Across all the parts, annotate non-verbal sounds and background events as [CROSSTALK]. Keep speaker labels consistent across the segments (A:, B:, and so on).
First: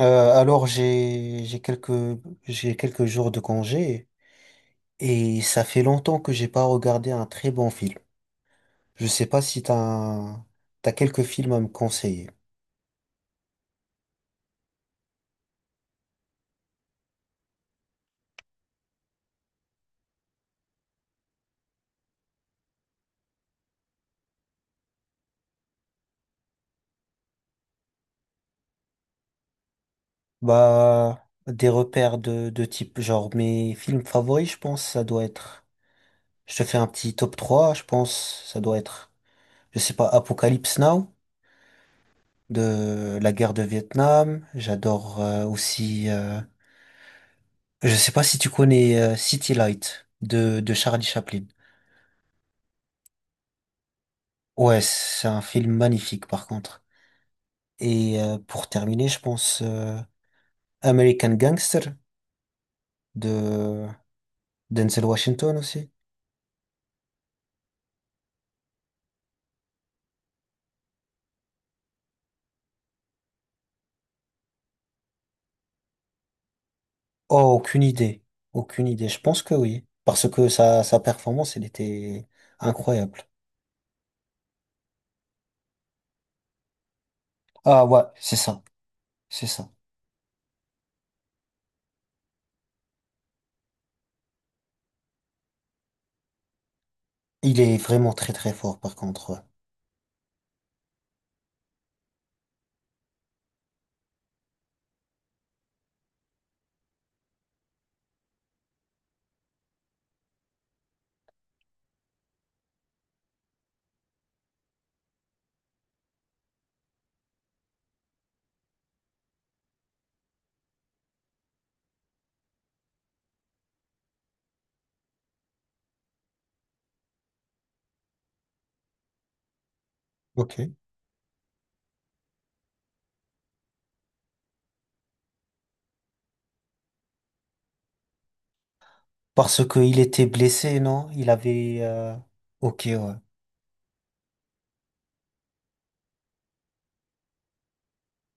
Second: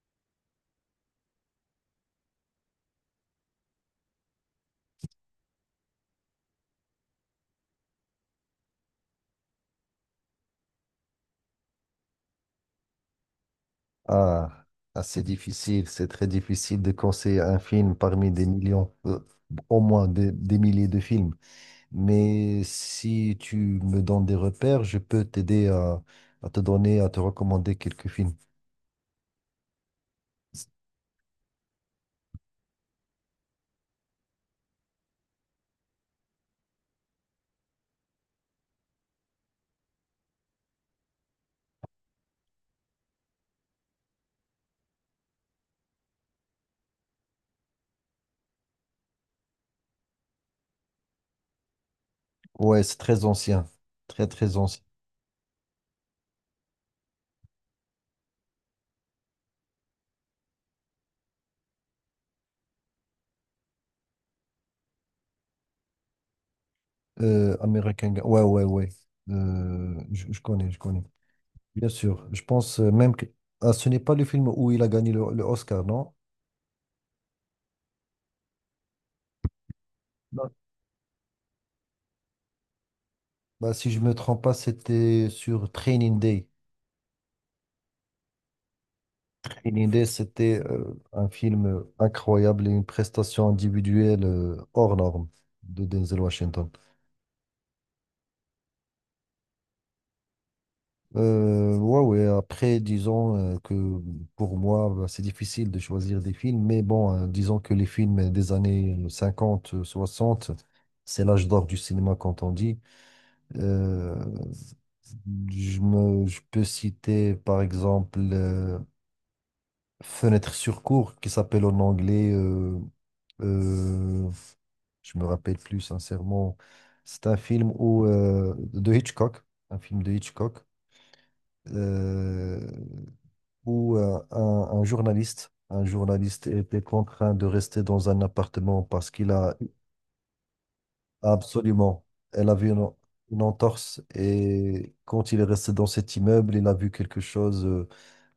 A: Alors j'ai quelques jours de congé et ça fait longtemps que j'ai pas regardé un très bon film. Je sais pas si t'as quelques films à me conseiller.
B: Ah, ah, c'est difficile, c'est très difficile de conseiller un film parmi des millions, au moins des milliers de films. Mais si tu me donnes des repères, je peux t'aider à te donner, à te recommander quelques films.
A: Bah des repères de type genre mes films favoris, je pense ça doit être. Je te fais un petit top 3. Je pense. Ça doit être, je sais pas, Apocalypse Now de la guerre de Vietnam. J'adore aussi. Je sais pas si tu connais City Light de Charlie Chaplin.
B: Ouais, c'est très ancien, très très
A: Ouais,
B: ancien.
A: c'est un film magnifique par contre. Et pour terminer, je pense American Gangster de Denzel Washington aussi.
B: Ouais, ouais, ouais. Je connais, je connais. Bien sûr, je pense même que ce n'est pas le film où il a gagné le Oscar, non?
A: Oh, aucune idée. Aucune idée. Je pense que oui. Parce que
B: Non.
A: sa performance, elle était incroyable.
B: Bah, si je me trompe pas, c'était sur Training Day.
A: Ah ouais, c'est ça. C'est ça.
B: Une idée, c'était un film incroyable et une prestation individuelle hors norme de Denzel Washington.
A: Il est vraiment très très fort par contre. Ouais.
B: Ouais, ouais, après, disons que pour moi, bah, c'est difficile de choisir des films, mais bon, disons que les films des années 50, 60, c'est l'âge d'or du cinéma, quand on dit. Euh, je peux citer, par exemple, Fenêtre sur cour qui s'appelle en anglais, euh, je me rappelle plus sincèrement, c'est un film où, de Hitchcock, un film de Hitchcock,
A: Ok.
B: euh, où un journaliste était contraint de rester dans un appartement parce qu'il a.
A: Parce que il était blessé, non? Il avait...
B: Absolument. Elle a vu
A: Ok, ouais.
B: une entorse et quand il est resté dans cet immeuble, il a vu quelque chose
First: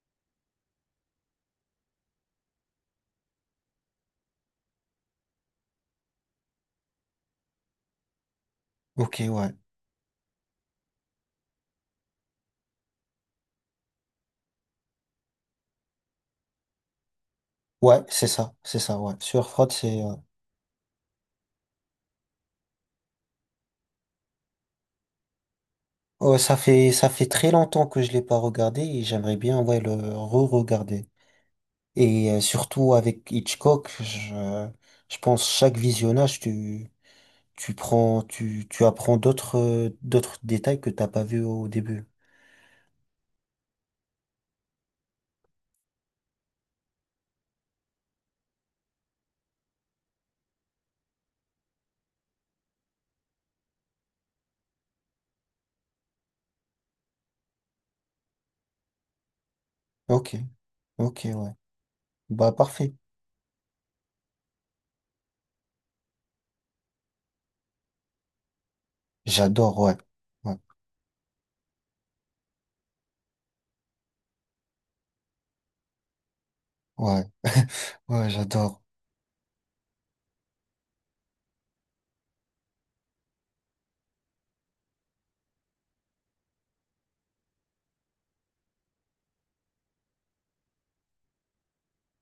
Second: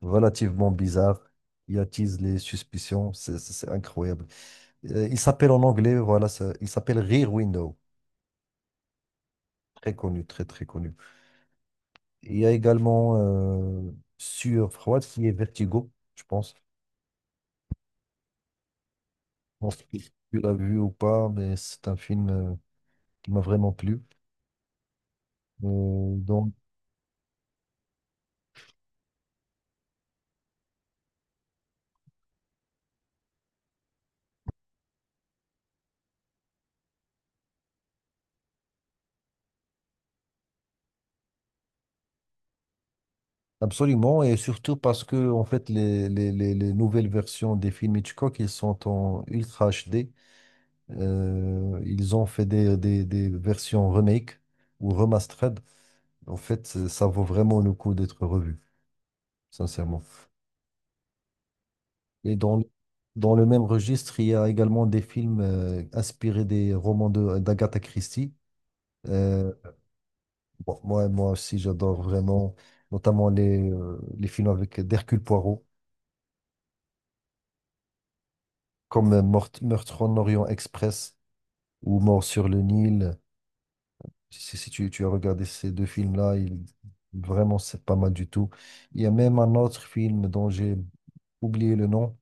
B: relativement bizarre. Il attise les suspicions. C'est incroyable. Il s'appelle en anglais, voilà, il s'appelle Rear Window.
A: Ok, ouais.
B: Très connu, très très connu. Il y a également euh, sur Froid qui est Vertigo, je pense. Je
A: Ouais, c'est ça. C'est ça, ouais. Sur Fraud,
B: pense que
A: c'est...
B: tu l'as vu ou pas, mais c'est un film qui m'a vraiment plu. Euh,
A: oh,
B: donc,
A: ça fait très longtemps que je l'ai pas regardé et j'aimerais bien ouais, le re-regarder. Et surtout avec Hitchcock, je pense chaque visionnage, tu... Tu prends, tu apprends d'autres, d'autres détails que t'as pas vu au début.
B: Absolument, et surtout parce que en fait les nouvelles versions des films Hitchcock, ils sont en Ultra HD. Ils ont fait des versions remake ou remastered. En fait, ça vaut vraiment le coup d'être revu, sincèrement.
A: Ok, ok, ouais.
B: Et
A: Bah, parfait.
B: dans le même registre, il y a également des films inspirés des romans d'Agatha Christie. Euh,
A: J'adore, ouais. Ouais,
B: bon, moi aussi, j'adore vraiment, notamment les films avec d'Hercule Poirot.
A: ouais. [LAUGHS] Ouais, j'adore.
B: Comme Meurtre en Orient Express ou Mort sur le Nil. Si tu as regardé ces deux films-là, vraiment, c'est pas mal du tout. Il y a même un autre film dont j'ai oublié le nom,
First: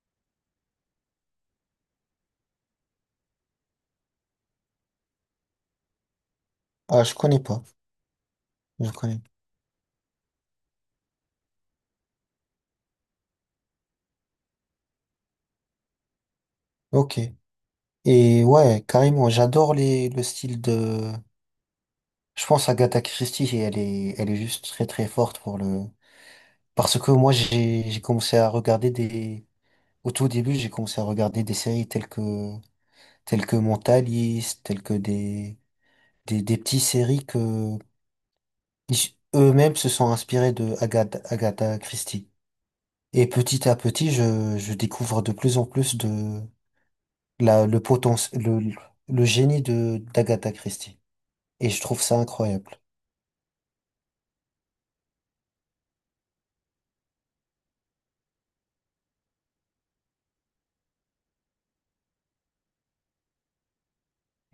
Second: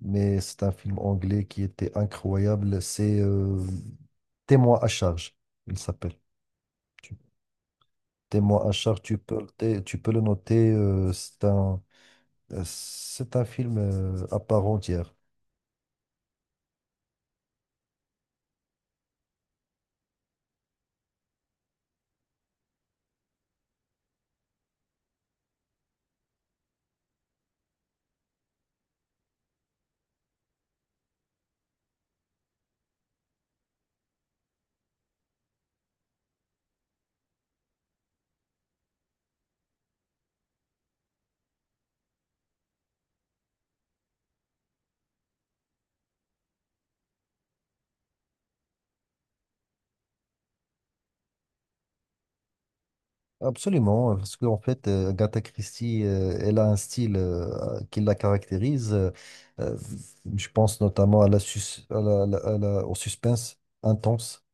B: mais c'est un film anglais qui était incroyable. C'est Témoin à charge, il s'appelle.
A: Ah, je
B: Tu-
A: connais pas.
B: Témoin à
A: Je
B: charge,
A: connais.
B: tu peux le noter. C'est un film à part entière.
A: Ok. Et ouais, carrément, j'adore le style de, je pense Agatha Christie, et elle est juste très très forte pour le, parce que j'ai commencé à regarder des, au tout début, j'ai commencé à regarder des séries telles que Mentaliste, telles que des petites séries que eux-mêmes se sont inspirés de Agatha Christie. Et petit à petit, je découvre de plus en plus de la, le potentiel, le génie de d'Agatha Christie. Et je trouve ça incroyable.
B: Absolument, parce qu'en fait, Agatha Christie, elle a un style qui la caractérise. Euh, je pense notamment à la sus- à la- à la- à la- au suspense intense.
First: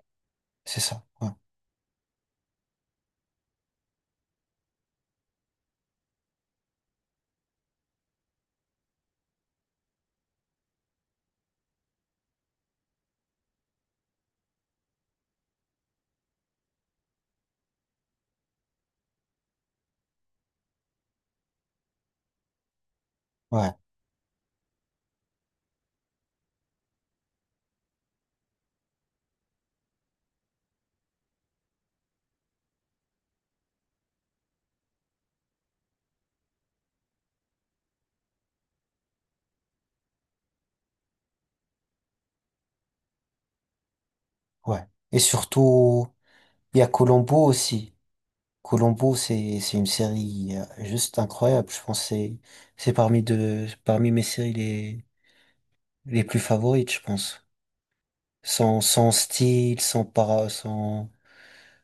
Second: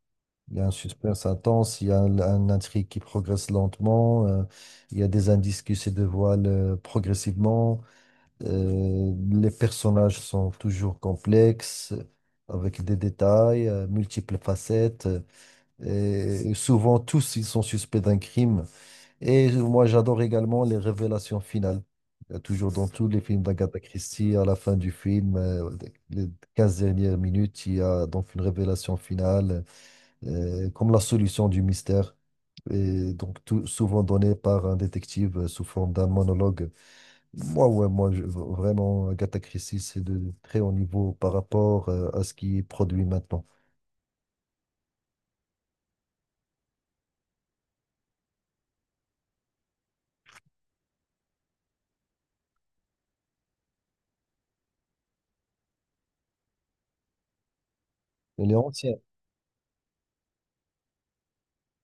B: Il y a un
A: C'est ça.
B: suspense
A: Ouais.
B: intense, il y a un intrigue qui progresse lentement, il y a des indices qui se dévoilent progressivement. Les personnages sont toujours complexes, avec des détails, multiples facettes, et souvent tous ils sont suspects d'un crime. Et moi j'adore également les révélations finales. Il y a toujours dans tous les films
A: Ouais.
B: d'Agatha Christie, à la fin du film, les 15 dernières minutes, il y a donc une révélation finale, comme la solution du mystère. Et donc tout, souvent donnée par un détective sous forme d'un monologue. Moi, ouais, vraiment, Agatha Christie, c'est de très haut niveau par rapport à ce qui est produit maintenant.
A: Ouais. Et surtout, il y a Columbo aussi. Columbo, c'est une série juste incroyable. Je pense que c'est parmi de, parmi mes séries les plus favorites, je pense.
B: Elle est
A: Sans,
B: ancienne.
A: sans style, sans para, sans,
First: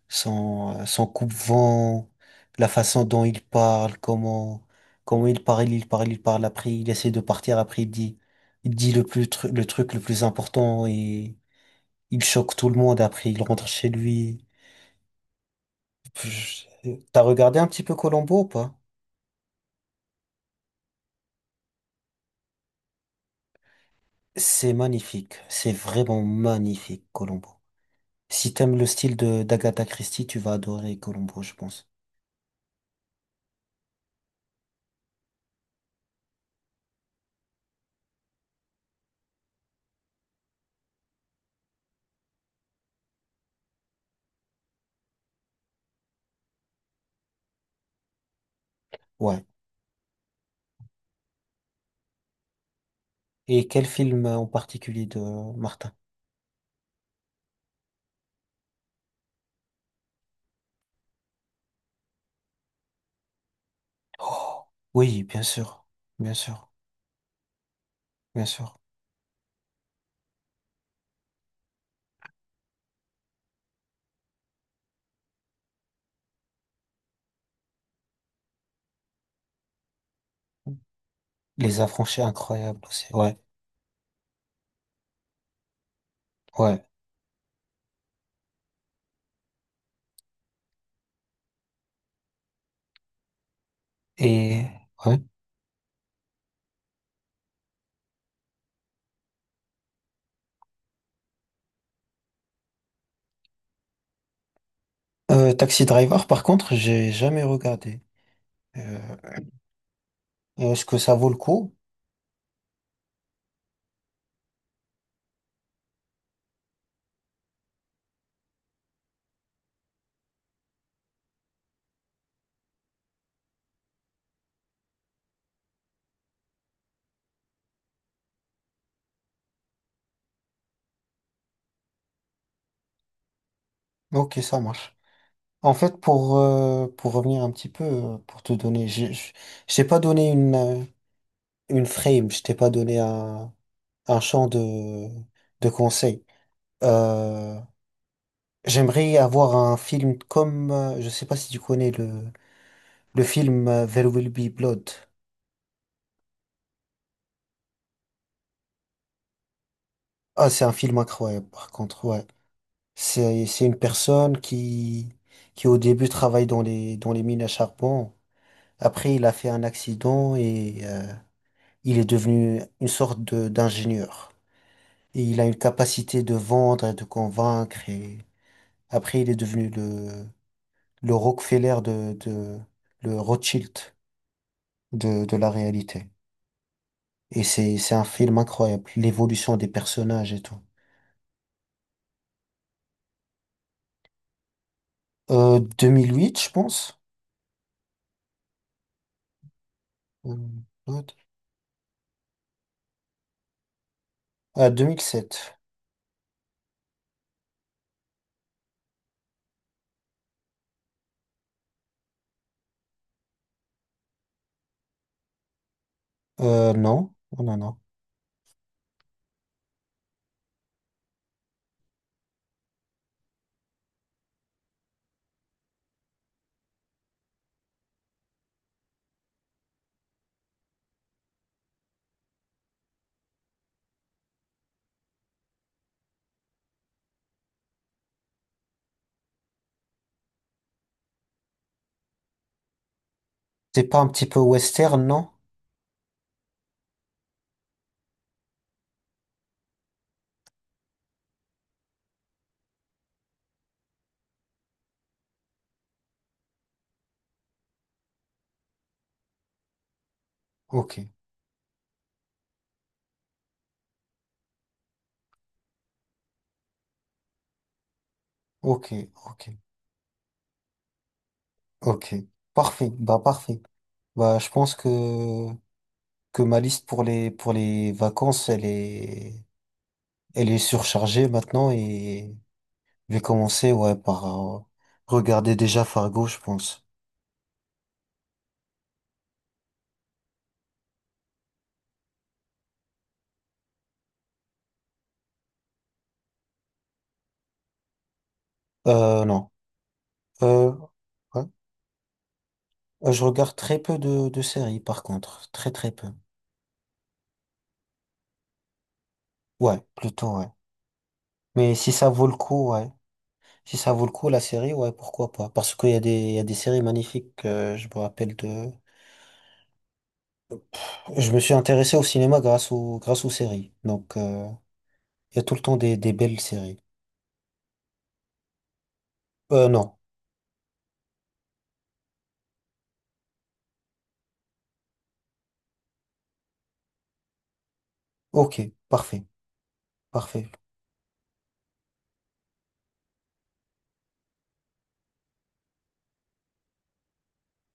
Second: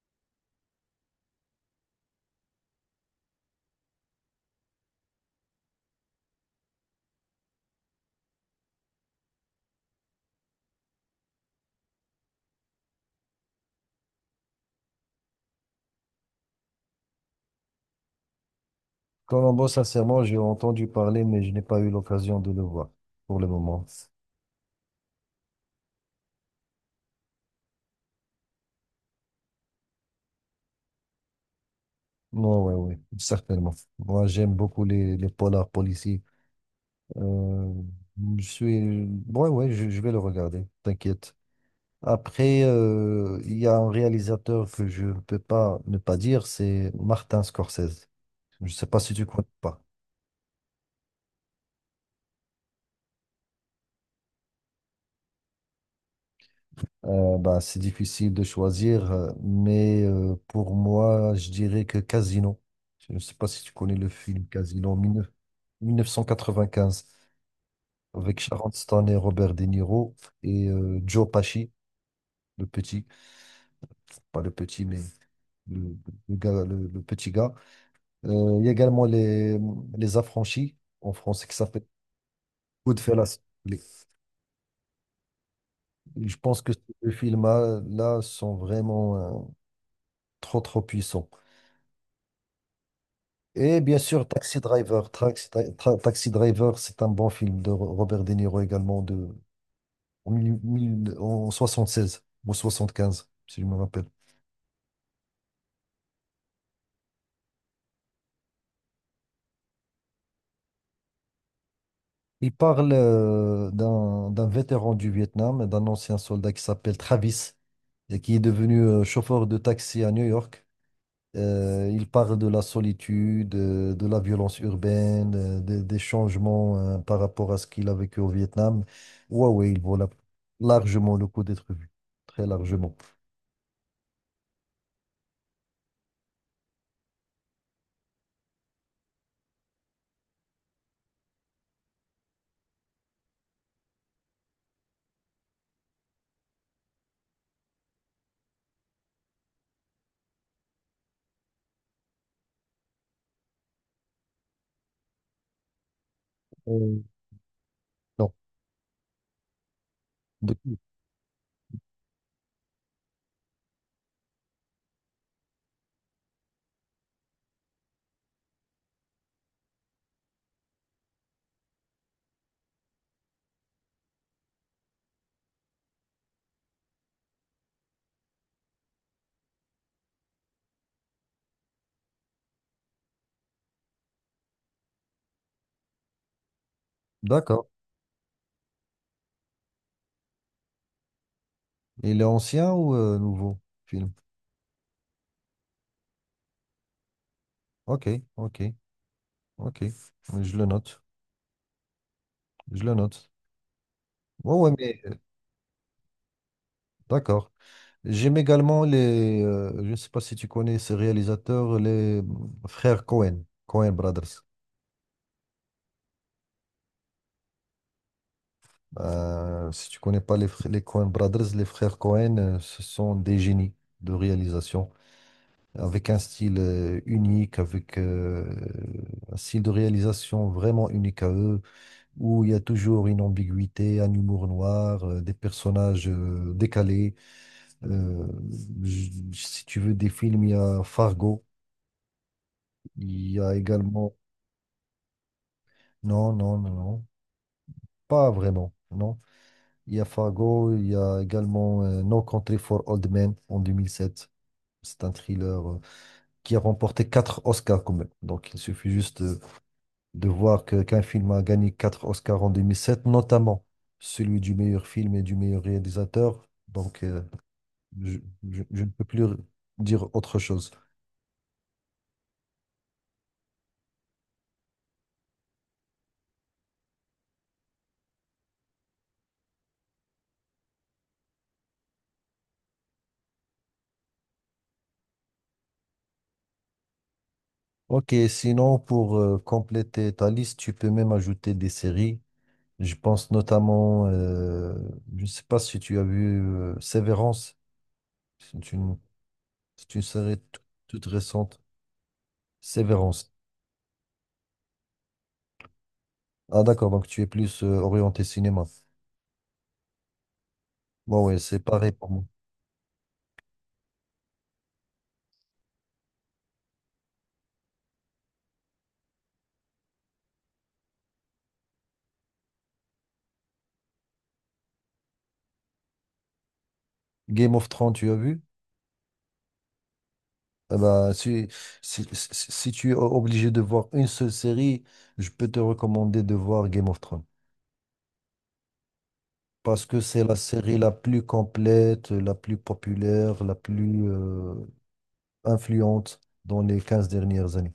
A: sans, sans coupe-vent, la façon dont il parle, comment, comment il parle, il parle, il parle, après il essaie de partir, après il dit le plus, le truc le plus important et il choque tout le monde, après il rentre chez lui. Je- T'as regardé un petit peu Colombo ou pas?
B: Colombo, sincèrement, j'ai entendu parler, mais je n'ai pas eu l'occasion de le voir pour le moment.
A: C'est magnifique, c'est vraiment magnifique, Colombo. Si t'aimes le style de d'Agatha Christie, tu vas adorer Colombo, je pense.
B: Non, ouais, ouais, certainement. Moi, j'aime beaucoup les polars policiers. Euh, je suis... Ouais, ouais, je vais le regarder, t'inquiète. Après, il y a un réalisateur que je ne peux pas ne pas dire, c'est Martin Scorsese. Je ne sais pas si tu
A: Ouais.
B: connais pas.
A: Et quel film en particulier de Martin?
B: Bah, c'est difficile de choisir, mais pour moi, je dirais que Casino. Je ne sais pas si tu connais le film
A: Oh,
B: Casino
A: oui, bien sûr, bien sûr,
B: 1995 avec
A: bien
B: Sharon
A: sûr.
B: Stone et Robert De Niro et Joe Pesci, le petit, pas le petit, mais le, le gars, le petit gars. Il y a également les Affranchis en français qui
A: Les
B: s'appelle
A: Affranchis, incroyables, aussi. Ouais,
B: Goodfellas. Les- Je pense que ces
A: ouais.
B: deux films-là là, sont vraiment trop, trop puissants. Et bien sûr, Taxi
A: Et
B: Driver.
A: ouais.
B: Taxi Driver, c'est un bon film de Robert De Niro également, de, en, mille- mille- en 76 ou 75, si je me rappelle.
A: Taxi Driver, par contre, j'ai jamais regardé. Euh, Est-ce que ça vaut le coup?
B: Il parle d'un vétéran du Vietnam, et d'un ancien soldat qui s'appelle Travis, et qui est devenu chauffeur de taxi à New York. Il parle de la solitude, de la violence urbaine, des changements par rapport à ce qu'il a vécu au Vietnam. Ouais, ouais, il vaut largement le coup d'être vu. Très largement.
A: Ok, ça marche. En fait, pour revenir un petit peu, pour te donner, je t'ai pas donné une frame, je t'ai pas donné un champ de conseils. Euh, J'aimerais avoir un film comme, je sais pas si tu connais le film There Will Be Blood.
B: Euh, non.
A: Ah, c'est un
B: D-
A: film incroyable, par contre, ouais. C'est une personne qui au début travaille dans dans les mines à charbon. Après, il a fait un accident et il est devenu une sorte de, d'ingénieur. Et il a une capacité de vendre et de convaincre et après, il est devenu le Rockefeller le Rothschild de la réalité. Et
B: D'accord.
A: c'est un film incroyable. L'évolution des personnages et tout.
B: Il est ancien ou nouveau film?
A: 2008, je pense.
B: Ok, ok, ok.
A: Euh,
B: Je le note.
A: what
B: Je le note. Ouais,
A: Ah,
B: ouais, mais
A: 2007.
B: d'accord. J'aime également les. Je ne sais pas si tu connais ces réalisateurs, les frères Cohen, Cohen Brothers.
A: Non. Oh, non, non.
B: Si tu connais pas les Coen Brothers, les frères Coen, ce sont des génies de réalisation, avec un style unique, avec un style de réalisation vraiment unique à eux, où il y a toujours une ambiguïté, un humour noir, des personnages décalés. Euh, Si tu veux des films, il y a Fargo, il y a
A: C'est pas un
B: également...
A: petit peu western, non?
B: Non, non, non, non, pas vraiment, non. Il y a Fargo, il y a également No Country for Old Men en 2007. C'est un thriller qui a remporté 4 Oscars quand même. Donc il suffit juste de voir
A: Ok.
B: qu'un film a gagné 4 Oscars en 2007, notamment celui du meilleur film et du meilleur réalisateur. Donc je, je ne
A: Ok.
B: peux plus
A: Ok.
B: dire autre chose.
A: Ok. Parfait. Bah, parfait. Bah, je pense que ma liste pour les vacances, elle est surchargée maintenant et je vais commencer, ouais, par euh, regarder déjà Fargo, je pense.
B: Ok, sinon pour compléter ta liste, tu peux même ajouter des séries. Je pense notamment, je ne sais pas si tu as vu Severance. C'est une
A: Non.
B: C'est une série
A: Euh,
B: toute
A: ouais.
B: récente.
A: Je
B: Sévérance.
A: regarde très peu de séries, par contre. Très, très peu.
B: Ah d'accord, donc tu es plus orienté cinéma.
A: Ouais, plutôt, ouais.
B: Bon ouais, c'est
A: Mais si
B: pareil
A: ça
B: pour moi.
A: vaut le coup, ouais. Si ça vaut le coup, la série, ouais, pourquoi pas. Parce qu'il y a des, il y a des séries magnifiques, je me rappelle de... Je me suis intéressé au cinéma grâce aux séries. Donc, il y a tout le temps des belles séries.
B: Game of Thrones, tu as vu?
A: Non.
B: Eh ben, si tu es obligé de voir une seule série, je peux te recommander de voir Game of Thrones.
A: Ok, parfait.
B: Parce que c'est la
A: Parfait.
B: série la plus complète, la plus populaire, la plus influente dans les 15 dernières années.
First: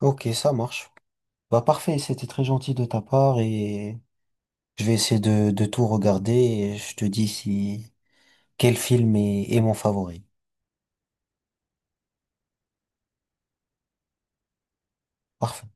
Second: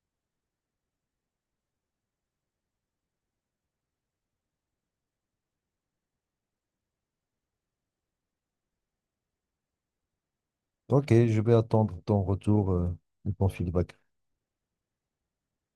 A: Ok, ça marche. Bah, parfait, c'était très gentil de ta part et je vais essayer de tout regarder et je te dis si quel film est est mon favori.
B: Ok, je vais attendre ton retour et ton feedback.
A: Parfait.